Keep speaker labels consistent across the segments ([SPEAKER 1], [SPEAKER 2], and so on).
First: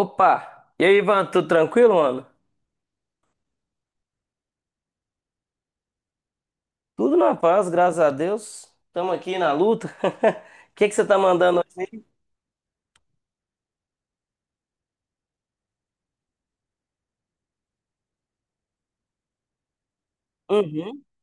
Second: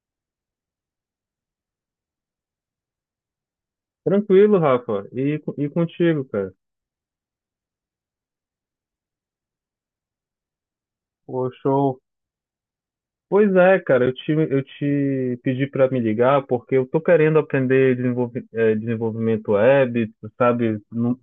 [SPEAKER 1] Opa! E aí, Ivan, tudo tranquilo, mano?
[SPEAKER 2] Tranquilo, Rafa. E contigo, cara?
[SPEAKER 1] Tudo na paz, graças a Deus. Estamos aqui na luta. O que que você tá
[SPEAKER 2] Pô,
[SPEAKER 1] mandando
[SPEAKER 2] show.
[SPEAKER 1] hoje?
[SPEAKER 2] Pois é, cara, eu te pedi para me ligar porque eu tô querendo aprender desenvolvimento web,
[SPEAKER 1] Aí?
[SPEAKER 2] tu sabe?
[SPEAKER 1] Uhum,
[SPEAKER 2] Não,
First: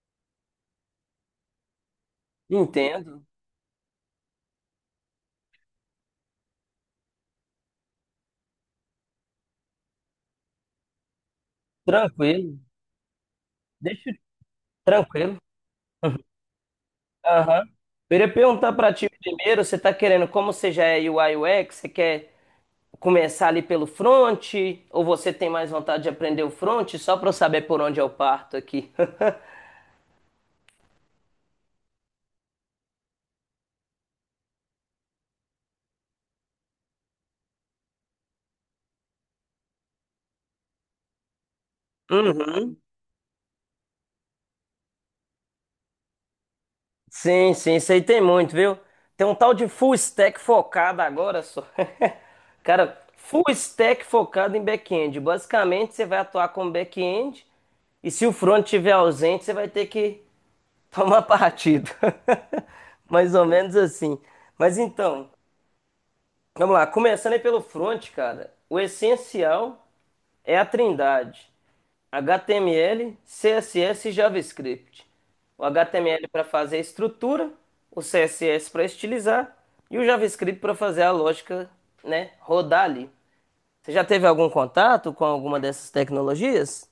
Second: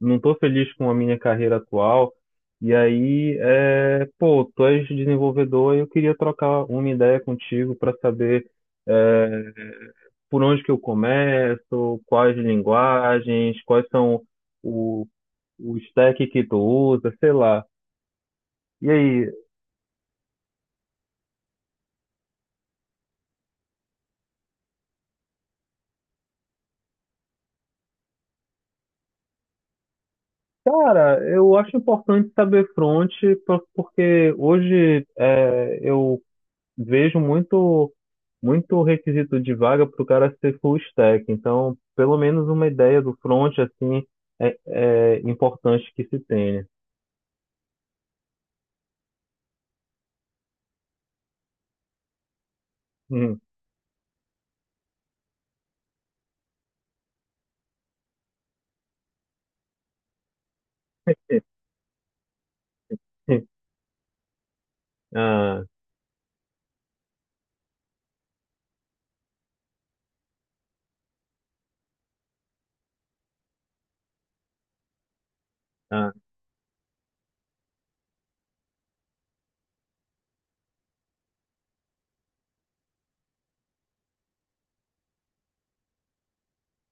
[SPEAKER 2] não tô feliz com a minha carreira atual. E
[SPEAKER 1] entendo.
[SPEAKER 2] aí, pô, tu és desenvolvedor e eu queria trocar uma ideia contigo para saber, eh, por onde que eu começo, quais
[SPEAKER 1] Tranquilo.
[SPEAKER 2] linguagens, quais
[SPEAKER 1] Deixa eu-
[SPEAKER 2] são o,
[SPEAKER 1] tranquilo.
[SPEAKER 2] o stack que tu usa, sei
[SPEAKER 1] Aham.
[SPEAKER 2] lá.
[SPEAKER 1] Eu iria perguntar
[SPEAKER 2] E
[SPEAKER 1] pra ti
[SPEAKER 2] aí,
[SPEAKER 1] primeiro, você tá querendo, como você já é UI UX, você quer começar ali pelo front ou você tem mais vontade de aprender o front? Só pra eu saber por onde eu parto aqui.
[SPEAKER 2] cara, eu acho importante saber front, porque hoje eu vejo muito, muito requisito de vaga para o cara ser full stack. Então, pelo menos uma
[SPEAKER 1] Uhum.
[SPEAKER 2] ideia do front, assim, é importante que se tenha.
[SPEAKER 1] Sim, sim, isso aí tem muito, viu? Tem um tal de full stack focado agora só. Cara,
[SPEAKER 2] Hum.
[SPEAKER 1] full stack focado em back-end. Basicamente, você vai atuar como back-end e se o front estiver ausente, você vai ter que tomar partido. Mais ou menos assim. Mas então,
[SPEAKER 2] Ah,
[SPEAKER 1] vamos lá. Começando aí pelo front, cara. O essencial é a trindade. HTML, CSS e JavaScript. O
[SPEAKER 2] ah.
[SPEAKER 1] HTML para fazer a estrutura, o CSS para estilizar e o JavaScript para fazer a lógica, né, rodar ali. Você já teve algum contato com alguma dessas tecnologias?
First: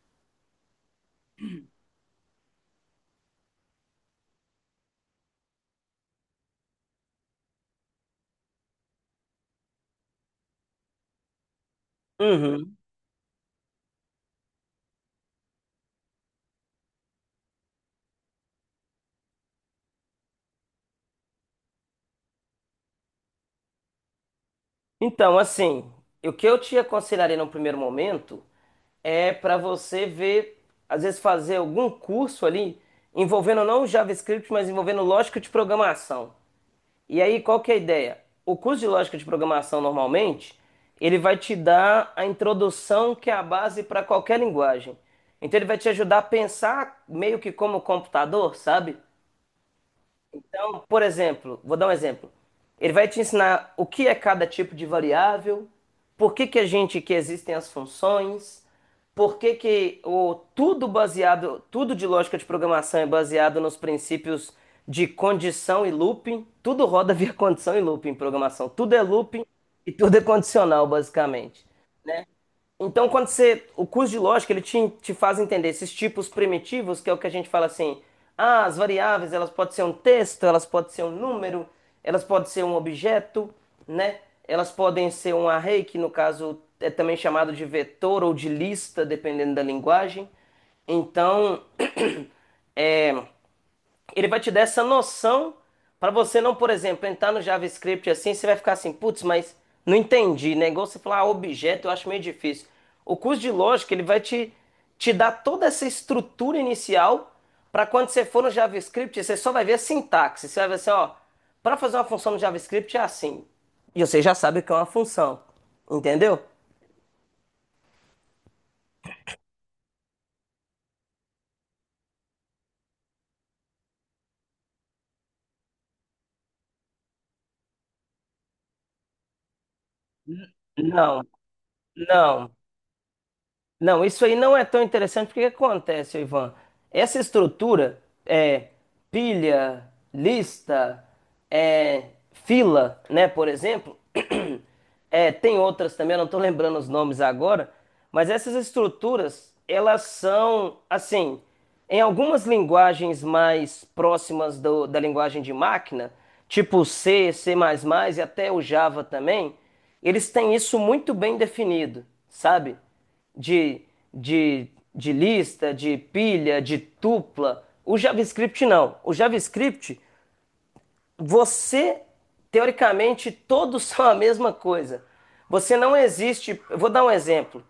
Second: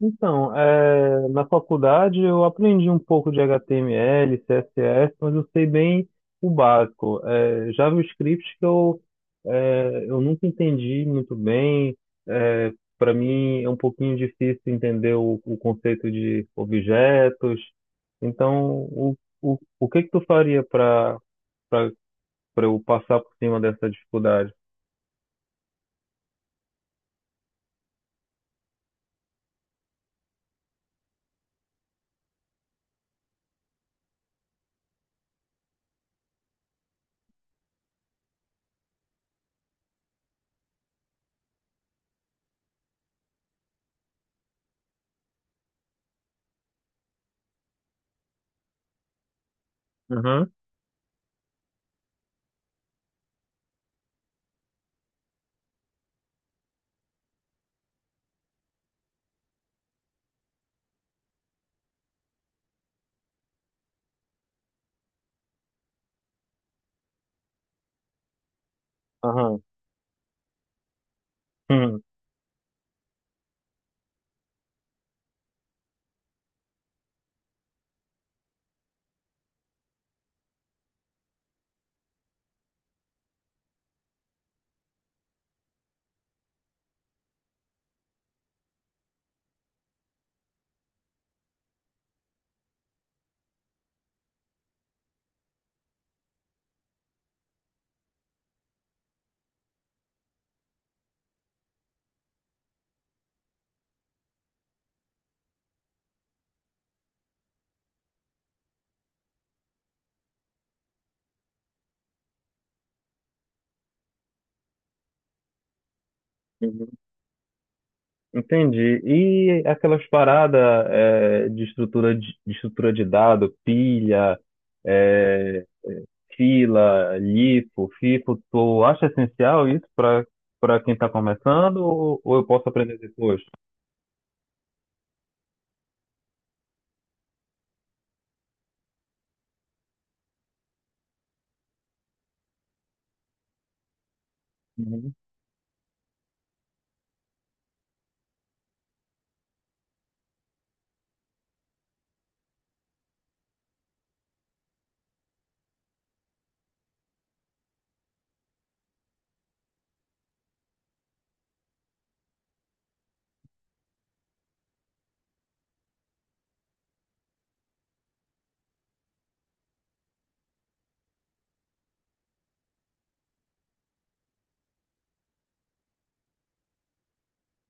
[SPEAKER 2] Então, na faculdade eu aprendi um pouco de HTML, CSS, mas eu sei bem o básico. JavaScript que eu nunca entendi muito bem. É,
[SPEAKER 1] Uhum.
[SPEAKER 2] Para mim é um pouquinho difícil entender o conceito de objetos. Então, o que que tu faria para eu passar por cima dessa dificuldade?
[SPEAKER 1] Então, assim, o que eu te aconselharia no primeiro momento é para você ver, às vezes fazer algum curso ali envolvendo não o JavaScript, mas envolvendo lógica de programação. E aí, qual que é a ideia? O curso de lógica de programação, normalmente, ele vai te dar a introdução que é a base para qualquer linguagem. Então, ele vai te ajudar a pensar meio que como computador, sabe?
[SPEAKER 2] Aham,
[SPEAKER 1] Então, por exemplo, vou dar um exemplo. Ele vai te ensinar o que é cada tipo de variável, por que que a gente que existem as funções, por que que o tudo baseado, tudo de lógica de programação é baseado nos princípios de condição e looping, tudo roda via condição e looping em programação, tudo é looping
[SPEAKER 2] aham.
[SPEAKER 1] e tudo é condicional basicamente. Então, quando você, o curso de lógica, ele te faz entender esses tipos primitivos, que é o que a gente fala assim, ah, as variáveis, elas podem ser um texto, elas podem ser um número, elas podem ser um objeto, né? Elas podem ser um array, que no caso é também chamado de vetor ou de lista, dependendo da linguagem. Então, ele vai te dar essa noção para você não, por exemplo, entrar no JavaScript assim, você vai ficar assim, putz, mas não entendi, né? Igual você falar ah, objeto, eu acho meio difícil. O curso de lógica, ele vai te dar toda essa estrutura inicial para quando você for no JavaScript, você só vai ver a sintaxe. Você vai ver assim, ó, para fazer uma função no JavaScript é assim. E você já sabe o que é uma função, entendeu?
[SPEAKER 2] Hum. Entendi. E aquelas paradas de estrutura de estrutura de dado, pilha, é, fila, LIFO, FIFO, tu acha essencial isso para quem está
[SPEAKER 1] Não,
[SPEAKER 2] começando ou eu
[SPEAKER 1] não.
[SPEAKER 2] posso aprender depois?
[SPEAKER 1] Não, isso aí não é tão interessante porque o que acontece, Ivan? Essa estrutura é pilha, lista, é, fila, né, por exemplo.
[SPEAKER 2] Uhum,
[SPEAKER 1] É, tem outras também, eu não estou lembrando os nomes agora, mas essas estruturas, elas são, assim, em algumas linguagens mais próximas da linguagem de máquina, tipo C, C++ e até o Java também, eles têm isso muito bem definido, sabe? de, de, de lista, de pilha, de tupla. O JavaScript não. O JavaScript, você, teoricamente, todos são a mesma coisa. Você não existe. Eu vou dar um exemplo,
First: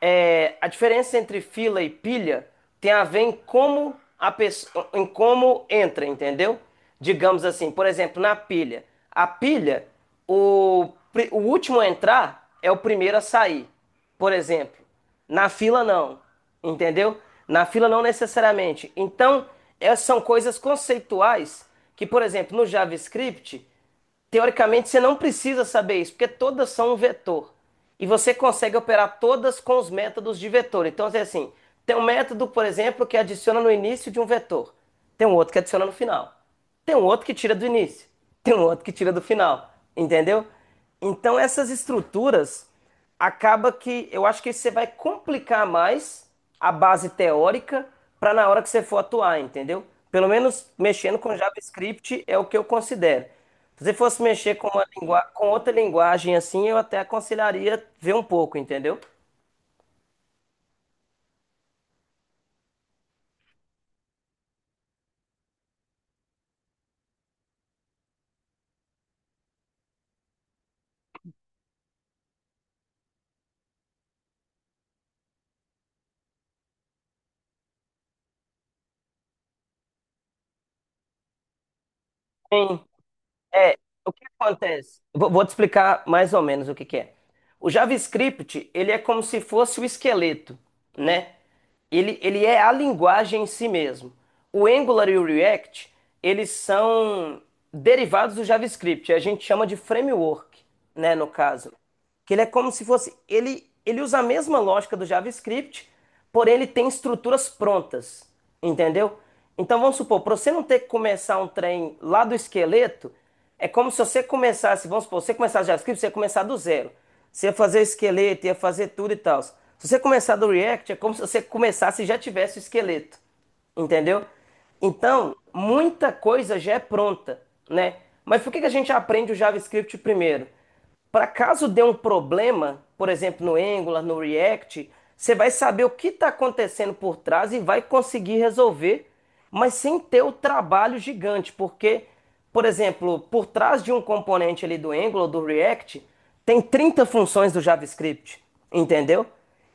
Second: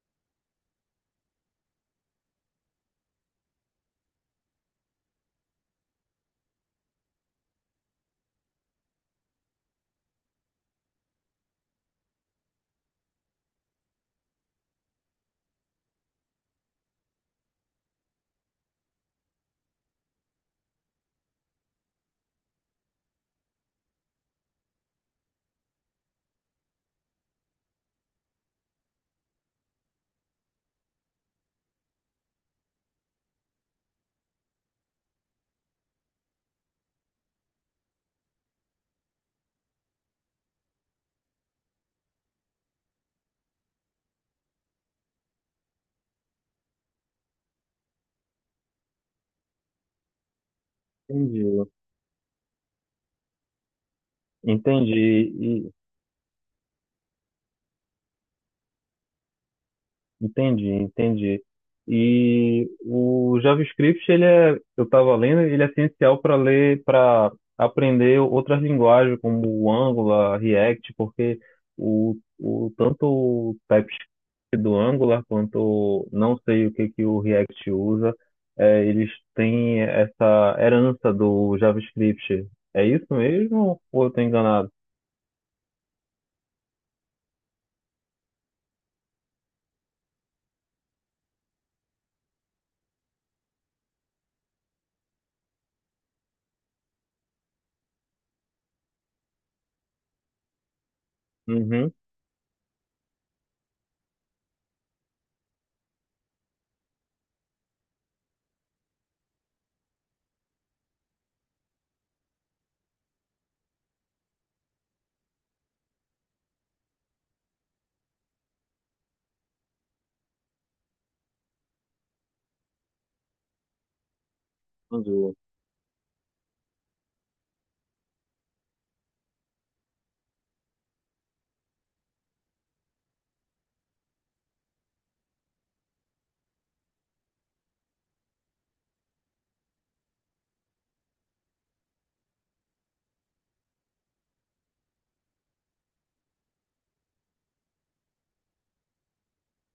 [SPEAKER 1] é, a diferença entre fila e pilha tem a ver em como a pessoa, em como entra, entendeu? Digamos assim, por exemplo, na pilha. A pilha, o, o último a entrar é o primeiro a sair, por exemplo. Na fila, não, entendeu? Na fila, não necessariamente. Então, essas são coisas conceituais que, por exemplo, no JavaScript, teoricamente, você não precisa saber isso, porque todas são um vetor. E você consegue operar todas com os métodos de vetor. Então, é assim, tem um método, por exemplo, que adiciona no início de um vetor. Tem um outro que adiciona no final. Tem um outro que tira do início. Tem um outro que tira do final. Entendeu? Então, essas estruturas acaba que eu acho que você vai complicar mais a base teórica para na hora que você for atuar, entendeu? Pelo menos mexendo com
[SPEAKER 2] entendi.
[SPEAKER 1] JavaScript é o que eu considero. Se você fosse mexer com uma
[SPEAKER 2] Entendi.
[SPEAKER 1] com outra linguagem assim, eu até aconselharia ver um pouco, entendeu?
[SPEAKER 2] Entendi, entendi. E o JavaScript, ele é, eu estava lendo, ele é essencial para ler, para aprender outras linguagens como o Angular, React, porque o tanto o TypeScript do Angular quanto não sei o que que o React usa, eles têm essa herança do JavaScript.
[SPEAKER 1] Sim.
[SPEAKER 2] É isso
[SPEAKER 1] É,
[SPEAKER 2] mesmo? Ou eu
[SPEAKER 1] o
[SPEAKER 2] estou
[SPEAKER 1] que
[SPEAKER 2] enganado?
[SPEAKER 1] acontece? Vou te explicar mais ou menos o que que é. O JavaScript, ele é como se fosse o esqueleto, né? Ele é a linguagem em si mesmo. O Angular e o React, eles são derivados do JavaScript. A gente chama de framework, né, no caso.
[SPEAKER 2] Uhum,
[SPEAKER 1] Que ele é como se fosse. Ele usa a mesma lógica do JavaScript, porém ele tem estruturas prontas. Entendeu? Então vamos supor, para você não ter que começar um trem lá do esqueleto, é como se você começasse, vamos supor, você começasse JavaScript, você ia começar do zero. Você ia fazer esqueleto, ia fazer tudo e tal. Se você começar do React, é como se você começasse e já tivesse o esqueleto. Entendeu?
[SPEAKER 2] entendi.
[SPEAKER 1] Então, muita coisa já é pronta, né? Mas por que que a gente aprende o JavaScript primeiro? Para caso dê um problema, por exemplo, no Angular, no React, você vai saber o que está acontecendo por trás e vai conseguir resolver, mas sem ter o trabalho gigante, porque, por exemplo, por trás de um componente ali do Angular, do React, tem 30 funções do JavaScript, entendeu?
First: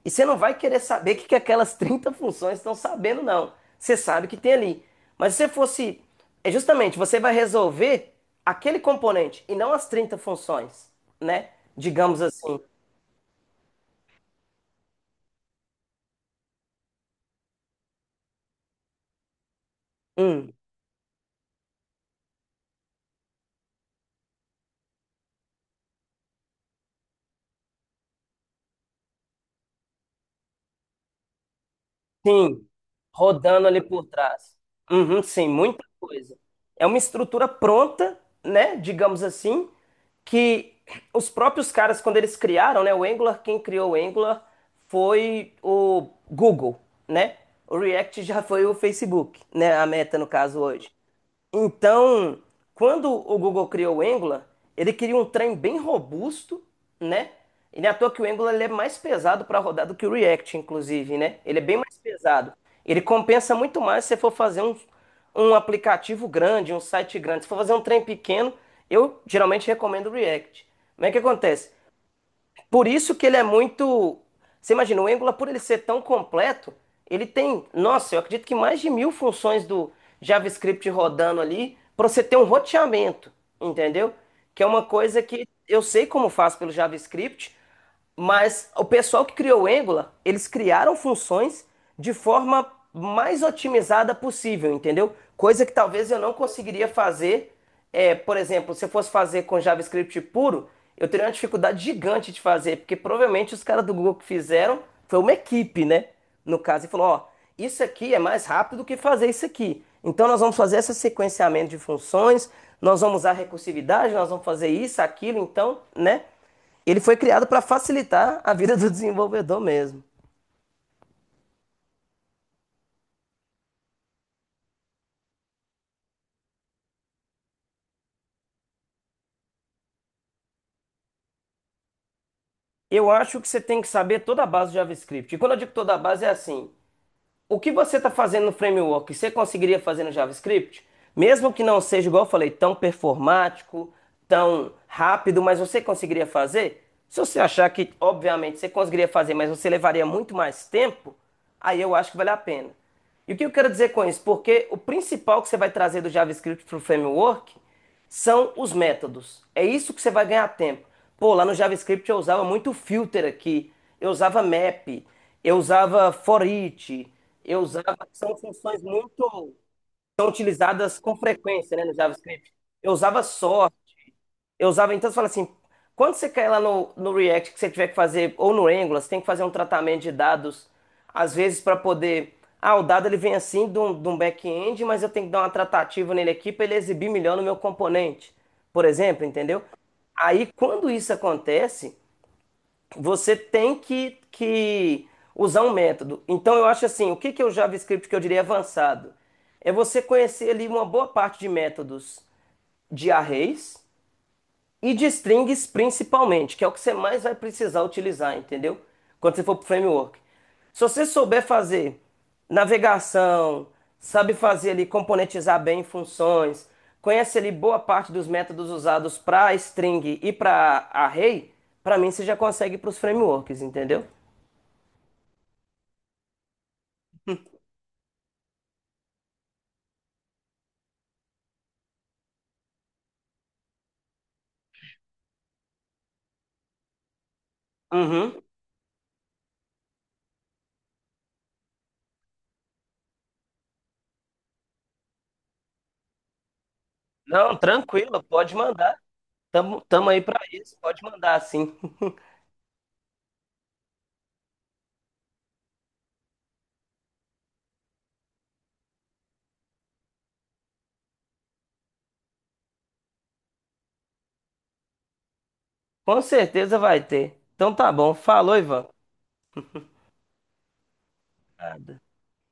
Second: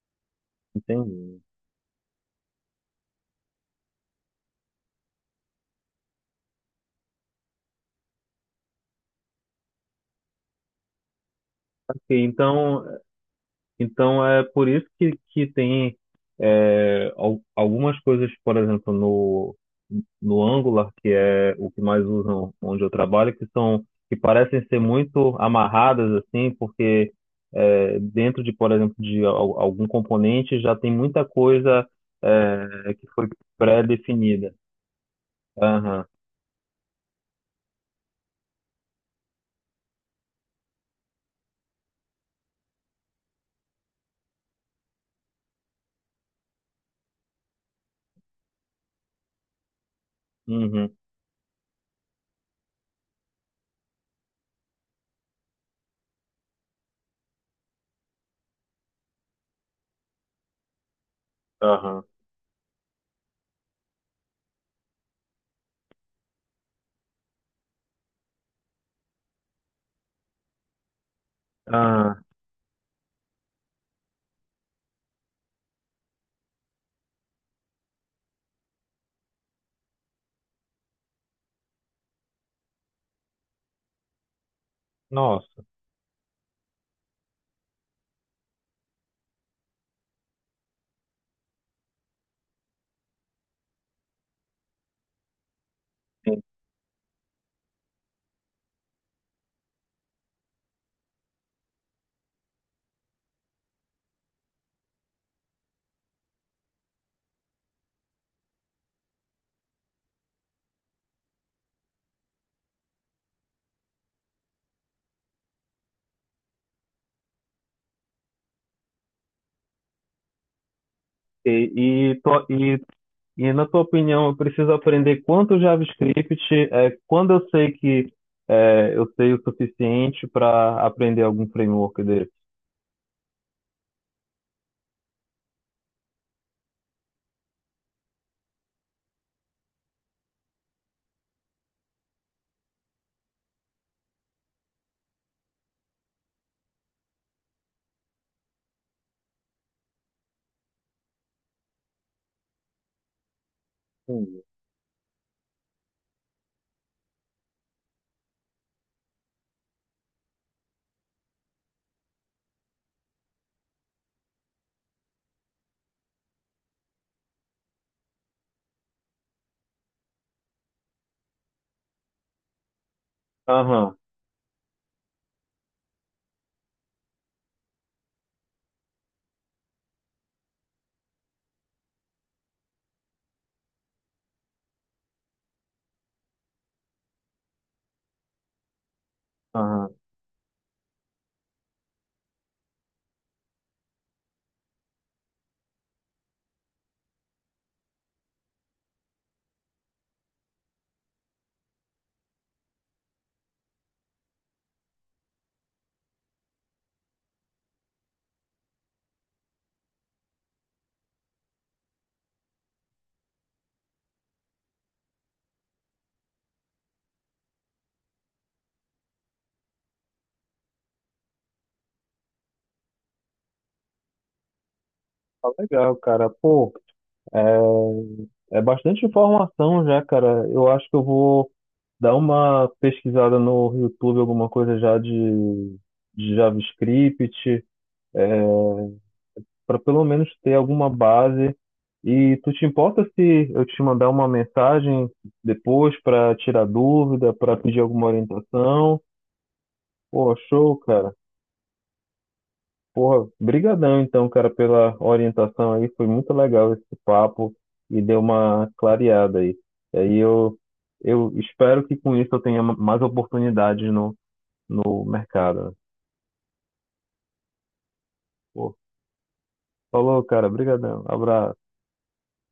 [SPEAKER 1] E você não vai querer saber o que, que
[SPEAKER 2] Entendi.
[SPEAKER 1] aquelas 30 funções estão sabendo, não. Você sabe o que tem ali. Mas se você fosse é justamente, você vai resolver aquele componente e não as 30 funções, né?
[SPEAKER 2] Ok.
[SPEAKER 1] Digamos assim.
[SPEAKER 2] Então é por isso que tem algumas coisas, por exemplo, no
[SPEAKER 1] Hum,
[SPEAKER 2] Angular, que é o que mais usam onde eu trabalho, que são que parecem ser muito amarradas assim, porque dentro de, por exemplo, de algum componente já tem muita coisa
[SPEAKER 1] Sim,
[SPEAKER 2] que foi
[SPEAKER 1] rodando ali por
[SPEAKER 2] pré-definida.
[SPEAKER 1] trás. Uhum, sim, muita
[SPEAKER 2] Aham,
[SPEAKER 1] coisa. É uma estrutura pronta, né? Digamos assim, que os próprios caras, quando eles criaram, né? O Angular, quem criou o Angular foi o Google, né? O React já foi o Facebook, né? A Meta, no caso, hoje.
[SPEAKER 2] uhum,
[SPEAKER 1] Então, quando o Google criou o Angular, ele queria um trem bem robusto, né? E não é à toa que o Angular ele é mais pesado para rodar do que o React, inclusive, né? Ele é bem mais
[SPEAKER 2] aham,
[SPEAKER 1] pesado. Ele compensa muito mais se você for fazer um aplicativo grande, um site grande. Se for fazer um trem pequeno, eu geralmente recomendo o React. Como é que acontece?
[SPEAKER 2] aham.
[SPEAKER 1] Por isso que ele é muito. Você imagina, o Angular, por ele ser tão completo, ele tem, nossa, eu acredito que mais de 1.000 funções do JavaScript rodando ali para você ter um roteamento, entendeu? Que é uma coisa que
[SPEAKER 2] Nossa.
[SPEAKER 1] eu sei como faz pelo JavaScript. Mas o pessoal que criou o Angular, eles criaram funções de forma mais otimizada possível, entendeu? Coisa que talvez eu não conseguiria fazer, é, por exemplo, se eu fosse fazer com JavaScript puro, eu teria uma dificuldade gigante de fazer, porque provavelmente os caras do Google que fizeram foi uma equipe, né? No caso, e falou, ó, isso aqui é mais rápido do que fazer isso aqui. Então nós vamos fazer esse sequenciamento de funções, nós vamos usar recursividade, nós vamos fazer isso, aquilo, então, né? Ele foi criado para facilitar a vida do desenvolvedor mesmo.
[SPEAKER 2] E, e, to- e E na tua opinião, eu preciso aprender quanto JavaScript, quando eu sei que eu sei o suficiente para aprender algum framework dele?
[SPEAKER 1] Eu acho que você tem que saber toda a base do JavaScript. E quando eu digo toda a base, é assim: o que você está fazendo no framework, você conseguiria fazer no JavaScript? Mesmo que não seja, igual eu falei, tão performático, tão rápido, mas você conseguiria fazer? Se você achar que, obviamente, você conseguiria fazer, mas você levaria muito mais tempo, aí eu acho que vale a pena. E o que eu quero dizer com isso?
[SPEAKER 2] Entendi.
[SPEAKER 1] Porque o principal que você vai trazer do JavaScript para o framework são os métodos. É isso que você vai ganhar tempo. Pô, lá no JavaScript eu usava muito filter aqui, eu usava map, eu usava for each, eu usava. São funções muito. São utilizadas com frequência, né, no JavaScript. Eu usava sort.
[SPEAKER 2] Aham,
[SPEAKER 1] Eu usava então, você fala assim, quando você cai lá no React, que você tiver que fazer, ou no Angular, você tem que fazer um tratamento de dados, às vezes para poder, ah, o dado ele vem assim de um back-end, mas eu tenho que dar uma tratativa nele aqui para ele exibir melhor no meu componente, por exemplo, entendeu?
[SPEAKER 2] aham.
[SPEAKER 1] Aí, quando isso acontece, você tem que usar um método. Então, eu acho assim, o que que é o JavaScript que eu diria avançado? É você conhecer ali uma boa parte de métodos de arrays, e de strings principalmente, que é o que você mais vai precisar utilizar, entendeu? Quando você for para o framework. Se você souber fazer navegação, sabe fazer ali componentizar bem funções, conhece ali boa parte dos métodos usados para string e para array, para mim você já consegue para os frameworks, entendeu?
[SPEAKER 2] Tá legal, cara. Pô, é bastante informação já, cara. Eu acho que eu vou dar uma pesquisada no YouTube, alguma coisa já de JavaScript.
[SPEAKER 1] Uhum.
[SPEAKER 2] Para pelo menos ter alguma base. E tu te importa se eu te mandar uma mensagem depois para tirar dúvida,
[SPEAKER 1] Não,
[SPEAKER 2] para pedir alguma
[SPEAKER 1] tranquilo, pode mandar.
[SPEAKER 2] orientação?
[SPEAKER 1] Tamo, tamo aí
[SPEAKER 2] Pô,
[SPEAKER 1] para isso,
[SPEAKER 2] show,
[SPEAKER 1] pode
[SPEAKER 2] cara.
[SPEAKER 1] mandar sim.
[SPEAKER 2] Porra, brigadão então, cara, pela orientação aí. Foi muito legal esse papo e deu uma clareada aí. E aí eu espero que com isso eu tenha mais oportunidades no mercado.
[SPEAKER 1] Com certeza vai ter. Então tá bom, falou,
[SPEAKER 2] Pô,
[SPEAKER 1] Ivan.
[SPEAKER 2] falou, cara. Brigadão. Abraço.
[SPEAKER 1] Nada.